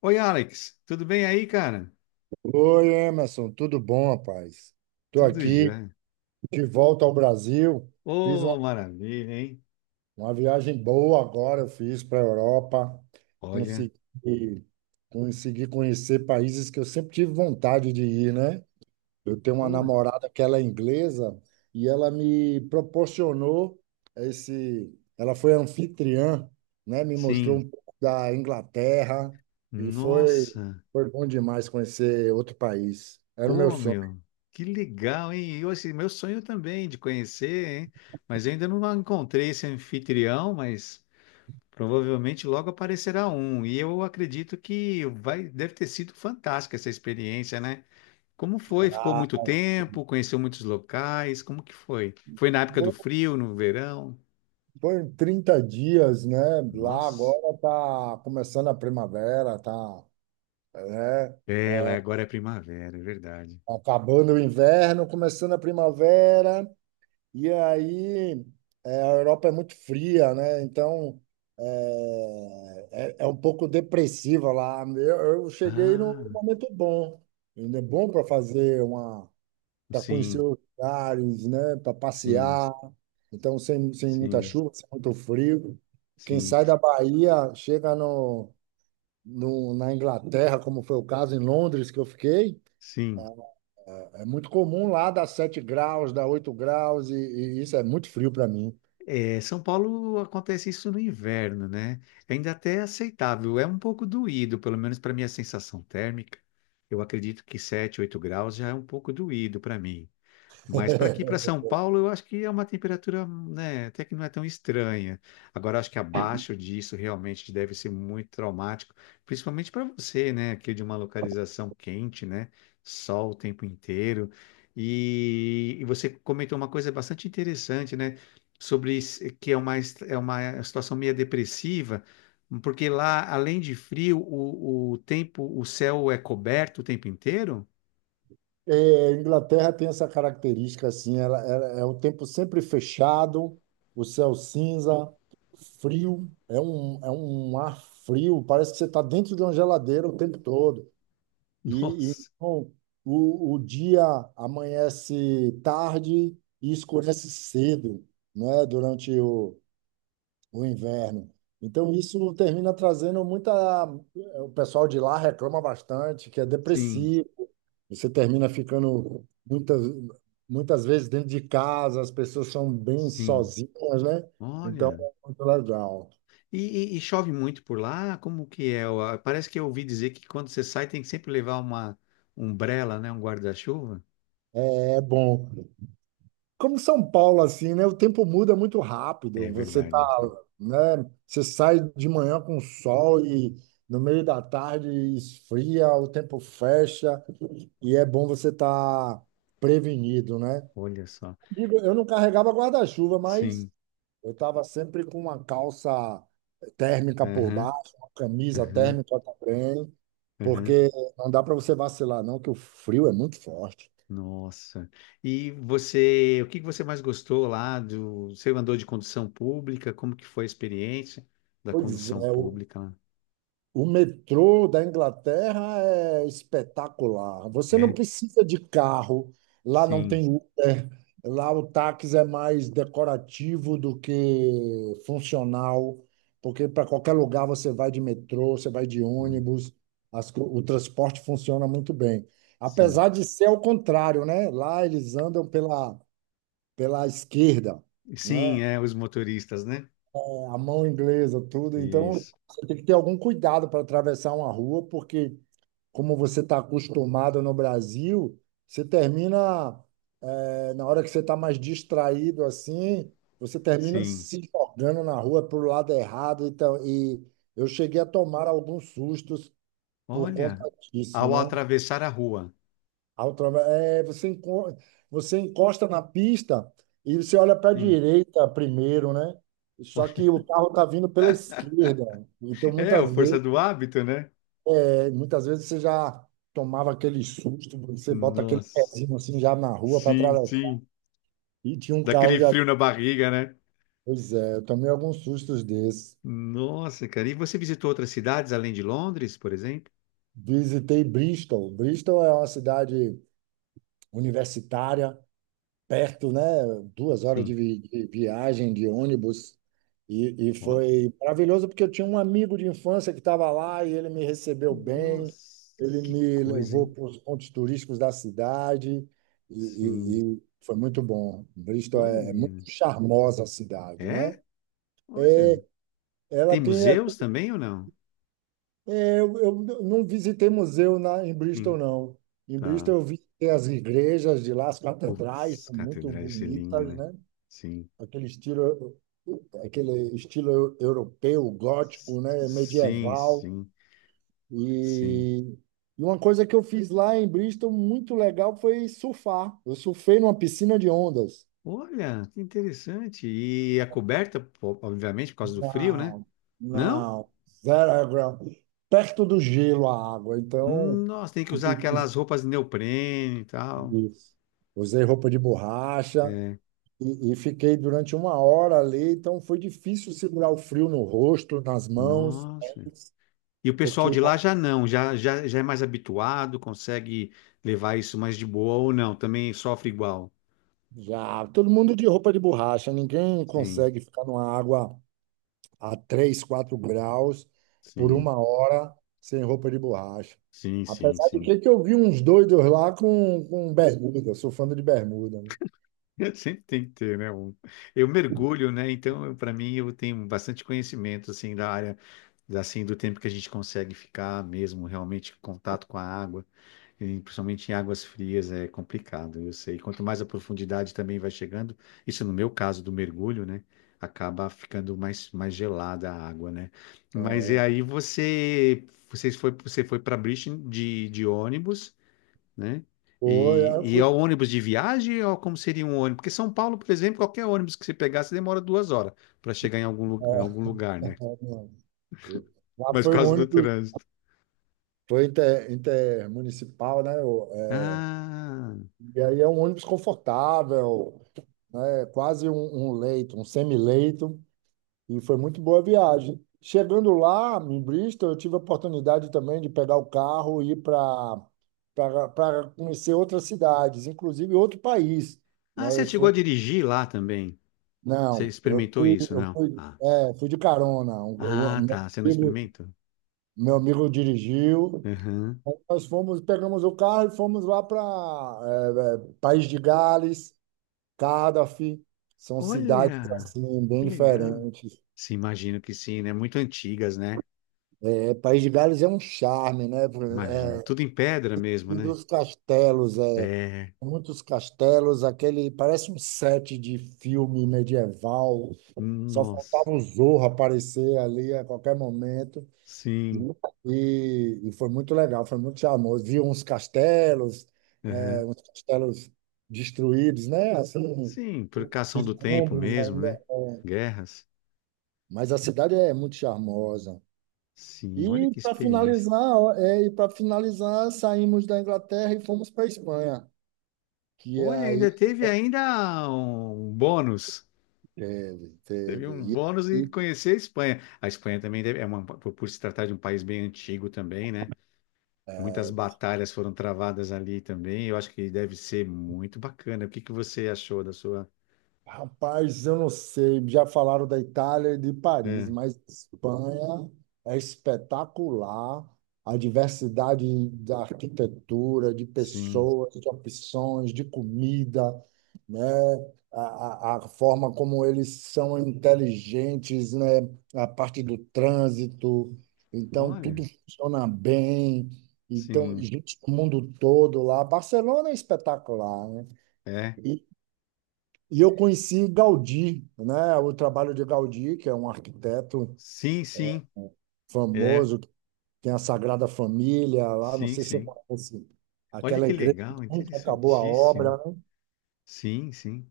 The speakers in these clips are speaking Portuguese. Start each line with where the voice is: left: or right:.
left: Oi, Alex, tudo bem aí, cara?
right: Oi, Emerson, tudo bom, rapaz? Estou
left: Tudo
right: aqui
left: já.
right: de volta ao Brasil. Fiz
left: Ô, maravilha, hein?
right: uma viagem boa agora, eu fiz para a Europa.
left: Olha,
right: Consegui, consegui conhecer países que eu sempre tive vontade de ir, né? Eu tenho uma
left: pô,
right: namorada que ela é inglesa e ela me proporcionou esse. Ela foi anfitriã, né? Me mostrou
left: sim,
right: um pouco da Inglaterra e
left: nossa,
right: foi bom demais conhecer outro país. Era o meu
left: pô,
right: sonho.
left: meu, que legal, hein? E, assim, meu sonho também de conhecer, hein? Mas eu ainda não encontrei esse anfitrião, mas provavelmente logo aparecerá um. E eu acredito que vai, deve ter sido fantástica essa experiência, né? Como foi? Ficou
right: Ah,
left: muito tempo? Conheceu muitos locais? Como que foi? Foi na época do
right: foi,
left: frio, no verão?
right: foi 30 dias, né? Lá
left: Nossa.
right: agora tá começando a primavera, tá, né?
left: Ela
right: É.
left: agora é primavera, é verdade.
right: Acabando o inverno, começando a primavera, e aí é, a Europa é muito fria, né? Então é um pouco depressiva lá. Eu cheguei num
left: Ah,
right: momento bom, ainda é bom para fazer para conhecer
left: sim,
right: os lugares, né? Para
left: sim,
right: passear. Então, sem muita
left: sim,
right: chuva, sem muito frio. Quem
left: sim,
right: sai da Bahia chega no, no, na Inglaterra, como foi o caso em Londres que eu fiquei.
left: sim.
right: É muito comum lá dar 7 graus, dar 8 graus, e isso é muito frio para mim.
left: É, São Paulo acontece isso no inverno, né? É. Ainda até é aceitável, é um pouco doído, pelo menos para minha sensação térmica. Eu acredito que 7 8 graus já é um pouco doído para mim. Mas para aqui, para São Paulo, eu acho que é uma temperatura, né, até que não é tão estranha. Agora, acho que abaixo disso realmente deve ser muito traumático, principalmente para você, né, que é de uma localização quente, né, sol o tempo inteiro. E você comentou uma coisa bastante interessante, né, sobre que é uma, é uma situação meio depressiva, porque lá, além de frio, o tempo, o céu é coberto o tempo inteiro?
right: É, Inglaterra tem essa característica assim, é o tempo sempre fechado, o céu cinza, frio, é um ar frio, parece que você está dentro de uma geladeira o tempo todo.
left: Nossa,
right: Então, o dia amanhece tarde e escurece cedo, né, durante o inverno. Então, isso termina trazendo muita. O pessoal de lá reclama bastante, que é
left: sim,
right: depressivo. Você termina ficando muitas vezes dentro de casa, as pessoas são bem
left: sim.
right: sozinhas, né? Então,
left: Olha,
right: é muito legal.
left: e, e chove muito por lá? Como que é? Parece que eu ouvi dizer que quando você sai tem que sempre levar uma umbrella, né? Um guarda-chuva.
right: É bom. Como São Paulo, assim, né? O tempo muda muito rápido.
left: É
right: Você
left: verdade.
right: tá, né? Você sai de manhã com sol e no meio da tarde esfria, o tempo fecha e é bom você estar prevenido, né?
left: Olha só.
right: Digo, eu não carregava guarda-chuva, mas
left: Sim.
right: eu estava sempre com uma calça térmica por
left: Aham,
right: baixo, uma camisa
left: aham,
right: térmica também,
left: aham.
right: porque não dá para você vacilar, não, que o frio é muito forte.
left: Nossa. E você, o que que você mais gostou lá do... Você andou de condução pública? Como que foi a experiência da
right: Pois
left: condução
right: é,
left: pública lá?
right: o metrô da Inglaterra é espetacular. Você não
left: É?
right: precisa de carro, lá não
left: Sim.
right: tem Uber, lá o táxi é mais decorativo do que funcional, porque para qualquer lugar você vai de metrô, você vai de
left: Olha,
right: ônibus, o transporte funciona muito bem.
left: sim.
right: Apesar de ser ao contrário, né? Lá eles andam pela esquerda, né?
left: Sim, é, os motoristas, né?
right: A mão inglesa, tudo. Então,
left: Isso.
right: você tem que ter algum cuidado para atravessar uma rua, porque, como você está acostumado no Brasil, você termina, na hora que você está mais distraído assim, você termina
left: Sim.
right: se jogando na rua para o lado errado. Então, e eu cheguei a tomar alguns sustos por conta
left: Olha,
right: disso,
left: ao
right: né?
left: atravessar a rua.
right: Altrova, é, você encosta na pista e você olha para a
left: Sim.
right: direita primeiro, né? Só que o carro tá vindo pela esquerda. Então,
left: É, a força do hábito, né?
right: muitas vezes você já tomava aquele susto, você bota aquele
left: Nossa.
right: pezinho assim já na rua para
left: Sim,
right: atravessar.
left: sim.
right: E tinha um carro
left: Daquele
right: já.
left: frio na barriga, né?
right: Pois é, eu tomei alguns sustos desses.
left: Nossa, cara. E você visitou outras cidades além de Londres, por exemplo?
right: Visitei Bristol. Bristol é uma cidade universitária perto, né? Duas horas
left: Sim.
right: de viagem de ônibus. E
left: Ó.
right: foi maravilhoso porque eu tinha um amigo de infância que estava lá e ele me recebeu bem,
left: Nossa,
right: ele
left: que
right: me
left: coisa,
right: levou
left: hein?
right: para os pontos turísticos da cidade
left: Sim.
right: e foi muito bom. Bristol é muito
left: Olha.
right: charmosa a cidade, né?
left: É? Olha.
right: Ela
left: Tem
right: tem.
left: museus também ou não?
right: Eu não visitei museu em Bristol,
left: Sim.
right: não. Em
left: Tá.
right: Bristol eu visitei as igrejas de lá, as catedrais,
left: Putz,
right: são muito
left: catedral, isso é lindo,
right: bonitas,
left: né?
right: né?
left: Sim.
right: Aquele estilo aquele estilo europeu, gótico,
left: S-
right: né,
left: Sim,
right: medieval.
left: sim, sim.
right: E, e uma coisa que eu fiz lá em Bristol muito legal foi surfar. Eu surfei numa piscina de ondas.
left: Olha, que interessante. E a coberta, obviamente, por causa do frio, né?
right: Não,
left: Não?
right: não, zero grau. Perto do gelo a água, então
left: Nossa, tem que
right: você
left: usar
right: tem que.
left: aquelas roupas de neoprene e tal.
right: Isso. Usei roupa de borracha
left: É.
right: e fiquei durante uma hora ali, então foi difícil segurar o frio no rosto, nas mãos,
left: Nossa. E o pessoal
right: porque
left: de lá já não, já é mais habituado, consegue levar isso mais de boa ou não, também sofre igual.
right: já, todo mundo de roupa de borracha, ninguém
left: Sim,
right: consegue ficar numa água a 3, 4 graus por
left: sim,
right: uma hora sem roupa de borracha.
left: sim, sim,
right: Apesar de
left: sim.
right: que eu vi uns doidos lá com bermuda, eu sou fã de bermuda. Né?
left: Sempre tem que ter, né? Eu mergulho, né? Então, para mim, eu tenho bastante conhecimento, assim, da área assim, do tempo que a gente consegue ficar mesmo realmente em contato com a água, e principalmente em águas frias, é complicado, eu sei. Quanto mais a profundidade também vai chegando, isso no meu caso do mergulho, né? Acaba ficando mais gelada a água, né? Mas e
right: É,
left: aí você, você foi para Brisbane de ônibus, né?
right: foi,
left: E,
right: aí eu
left: e é
right: fui.
left: o ônibus de viagem ou como seria um ônibus? Porque São Paulo, por exemplo, qualquer ônibus que você pegasse demora 2 horas para chegar em em algum
right: É,
left: lugar, né?
right: lá
left: Mas por
right: foi o
left: causa do
right: ônibus,
left: trânsito.
right: foi intermunicipal, né?
left: Ah.
right: E aí é um ônibus confortável, né? Quase um leito, um semileito. E foi muito boa a viagem. Chegando lá, em Bristol, eu tive a oportunidade também de pegar o carro e ir para conhecer outras cidades, inclusive outro país.
left: Ah,
right: Não,
left: você
right: eu
left: chegou
right: fui,
left: a dirigir lá também? Você
right: não,
left: experimentou isso,
right: eu
left: não?
right: fui,
left: Ah.
right: é, fui de carona.
left: Ah,
right: Meu
left: tá, você não
right: amigo,
left: experimentou?
right: meu amigo dirigiu.
left: Aham.
right: Nós fomos, pegamos o carro e fomos lá para País de Gales, Cardiff. São cidades
left: Olha,
right: assim bem
left: que legal.
right: diferentes.
left: Sim, imagino que sim, né? Muito antigas, né?
right: É, País de Gales é um charme, né?
left: Imagino.
right: É,
left: Tudo em pedra mesmo,
right: e
left: né?
right: dos castelos, é,
left: É.
right: muitos castelos, aquele parece um set de filme medieval. Só
left: Nossa.
right: faltava o Zorro aparecer ali a qualquer momento.
left: Sim.
right: E foi muito legal, foi muito charmoso. Vi uns castelos, é,
left: Aham.
right: uns castelos destruídos, né? Assim,
left: Sim, por
right: os
left: cação do tempo
right: escombros
left: mesmo,
right: ainda.
left: né? Guerras.
right: Mas a cidade é muito charmosa.
left: Sim, olha que experiência.
right: E para finalizar, saímos da Inglaterra e fomos para a Espanha, que
left: Olha, ainda
right: aí
left: teve ainda um bônus.
right: teve,
left: Teve
right: teve.
left: um bônus
right: E,
left: e
right: e,
left: conhecer a Espanha. A Espanha também é uma, por se tratar de um país bem antigo também, né? Muitas batalhas foram travadas ali também. Eu acho que deve ser muito bacana. O que que você achou da sua?
right: rapaz, eu não sei, já falaram da Itália e de Paris,
left: É,
right: mas Espanha é espetacular. A diversidade da arquitetura, de
left: sim.
right: pessoas, de opções, de comida, né? A forma como eles são inteligentes, né? A parte do trânsito. Então,
left: Olha,
right: tudo funciona bem. Então,
left: sim.
right: gente do mundo todo lá. Barcelona é espetacular, né?
left: É.
right: E, e eu conheci Gaudí, né? O trabalho de Gaudí, que é um arquiteto
left: Sim, sim. É.
right: famoso, que tem a Sagrada Família lá, não
left: Sim,
right: sei se eu
left: sim.
right: conhece,
left: Olha
right: aquela
left: que
right: igreja que
left: legal,
right: nunca acabou a obra,
left: interessantíssimo.
right: né?
left: Sim, sim.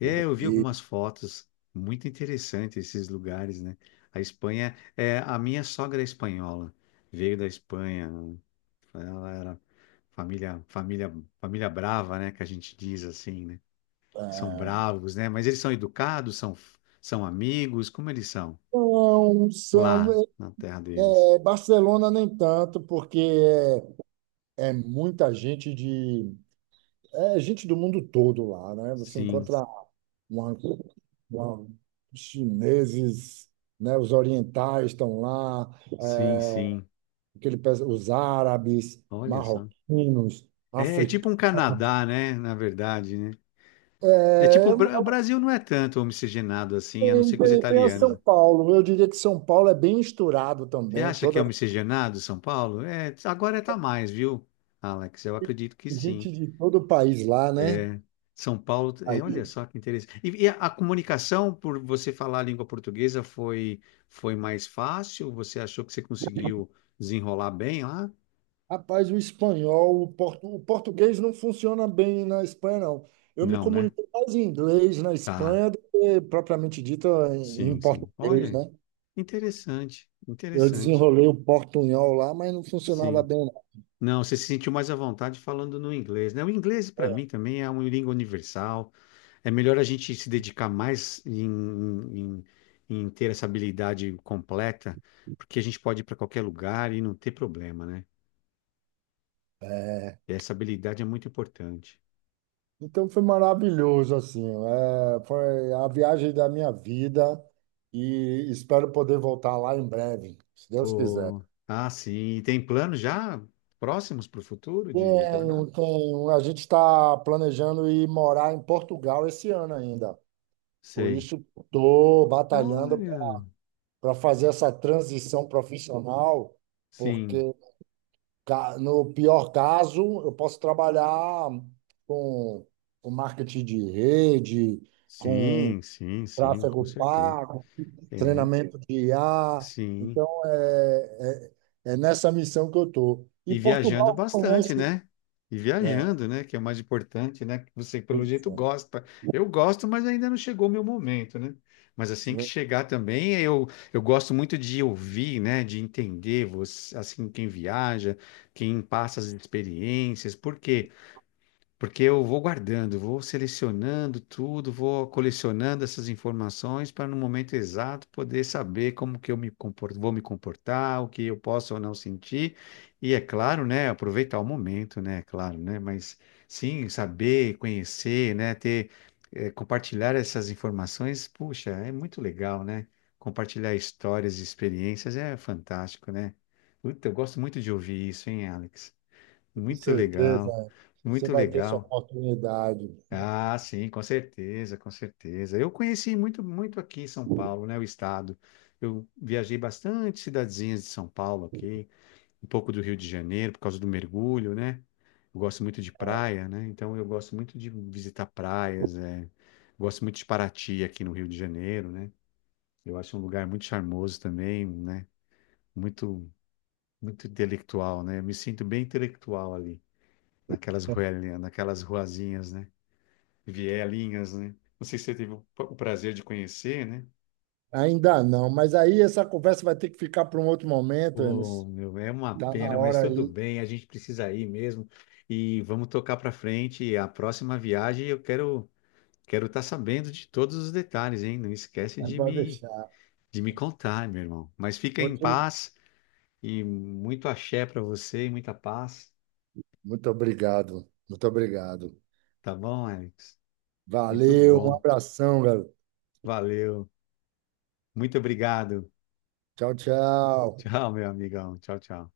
left: É, eu vi
right: E
left: algumas fotos, muito interessante esses lugares, né? A Espanha, é, a minha sogra é espanhola, veio da Espanha, ela era família, família, família brava, né? Que a gente diz assim, né? São bravos, né? Mas eles são educados, são amigos, como eles são
right: não,
left: lá
right: são,
left: na terra deles?
right: é, Barcelona nem tanto, porque é muita gente de, é gente do mundo todo lá, né? Você
left: Sim,
right: encontra uma, uma- os chineses, né? Os orientais estão lá,
left: sim,
right: é,
left: sim.
right: os árabes,
left: Olha só.
right: marroquinos,
left: É, é tipo
right: africanos.
left: um Canadá, né? Na verdade, né? É tipo,
right: É,
left: o Brasil não é tanto homogenado assim, a não ser com os
right: tem a
left: italianos.
right: São Paulo. Eu diria que São Paulo é bem misturado
left: Você
right: também,
left: acha que é
right: toda
left: um miscigenado São Paulo? É, agora está mais, viu, Alex? Eu acredito que
right: gente
left: sim.
right: de todo o país lá, né?
left: É, São Paulo, é, olha
right: Aí,
left: só que interessante. E a comunicação, por você falar a língua portuguesa, foi mais fácil? Você achou que você conseguiu desenrolar bem lá?
right: rapaz, o espanhol, o português não funciona bem na Espanha, não. Eu me
left: Não, né?
right: comuniquei mais em inglês na
left: Tá,
right: Espanha do que propriamente dito em
left: sim, sim.
right: português,
left: Olha,
right: né?
left: interessante,
right: Eu
left: interessante.
right: desenrolei o portunhol lá, mas não funcionava
left: Sim.
right: bem.
left: Não, você se sentiu mais à vontade falando no inglês, né? O inglês, para mim, também é uma língua universal. É melhor a gente se dedicar mais em- em ter essa habilidade completa, porque a gente pode ir para qualquer lugar e não ter problema, né? E essa habilidade é muito importante.
right: Então foi maravilhoso, assim, é, foi a viagem da minha vida e espero poder voltar lá em breve, se Deus quiser.
left: Pô, ah, sim. E tem planos já próximos para o futuro de retornar?
right: Tenho, tenho. A gente está planejando ir morar em Portugal esse ano ainda. Por
left: Sei.
right: isso estou batalhando
left: Olha,
right: para fazer essa transição profissional,
left: sim,
right: porque no pior caso eu posso trabalhar com, com marketing de rede, com
left: sim, sim, sim, com
right: tráfego
left: certeza.
right: pago
left: É,
right: treinamento de IA.
left: sim.
right: Então, é nessa missão que eu estou. E
left: E viajando
right: Portugal
left: bastante,
right: reconhece.
left: né? E
right: É,
left: viajando, né? Que é o mais importante, né? Que você, pelo
right: pois
left: jeito,
right: é,
left: gosta. Eu gosto, mas ainda não chegou o meu momento, né? Mas assim que
right: eu
left: chegar também, eu gosto muito de ouvir, né? De entender você, assim, quem viaja, quem passa as experiências, porque eu vou guardando, vou selecionando tudo, vou colecionando essas informações para no momento exato poder saber como que eu vou me comportar, o que eu posso ou não sentir. E é claro, né, aproveitar o momento, né, é claro, né, mas sim, saber, conhecer, né, ter, compartilhar essas informações, puxa, é muito legal, né? Compartilhar histórias e experiências é fantástico, né? Puta, eu gosto muito de ouvir isso, hein, Alex?
right: tenho
left: Muito legal,
right: certeza, você
left: muito
right: vai ter sua
left: legal.
right: oportunidade.
left: Ah, sim, com certeza, com certeza. Eu conheci muito, muito aqui em São Paulo, né, o estado. Eu viajei bastante cidadezinhas de São Paulo aqui, um pouco do Rio de Janeiro por causa do mergulho, né? Eu gosto muito de praia, né? Então eu gosto muito de visitar praias, é. Gosto muito de Paraty aqui no Rio de Janeiro, né? Eu acho um lugar muito charmoso também, né? Muito, muito intelectual, né? Eu me sinto bem intelectual ali, naquelas ruelinhas, naquelas ruazinhas, né? Vielinhas, né? Não sei se você teve o prazer de conhecer, né?
right: Ainda não, mas aí essa conversa vai ter que ficar para um outro momento,
left: Oh,
right: Emerson.
left: meu, é uma
right: Está na
left: pena, mas
right: hora
left: tudo
right: aí,
left: bem, a gente precisa ir mesmo e vamos tocar para frente. E a próxima viagem eu quero estar sabendo de todos os detalhes, hein? Não esquece
right: mas
left: de
right: pode
left: me
right: deixar.
left: de me contar, meu irmão. Mas fica em
right: Outro-
left: paz e muito axé para você e muita paz,
right: Muito obrigado, muito obrigado.
left: tá bom, Alex? Muito
right: Valeu, um
left: bom.
right: abração, garoto.
left: Valeu. Muito obrigado.
right: Tchau, tchau.
left: Tchau, meu amigão. Tchau, tchau.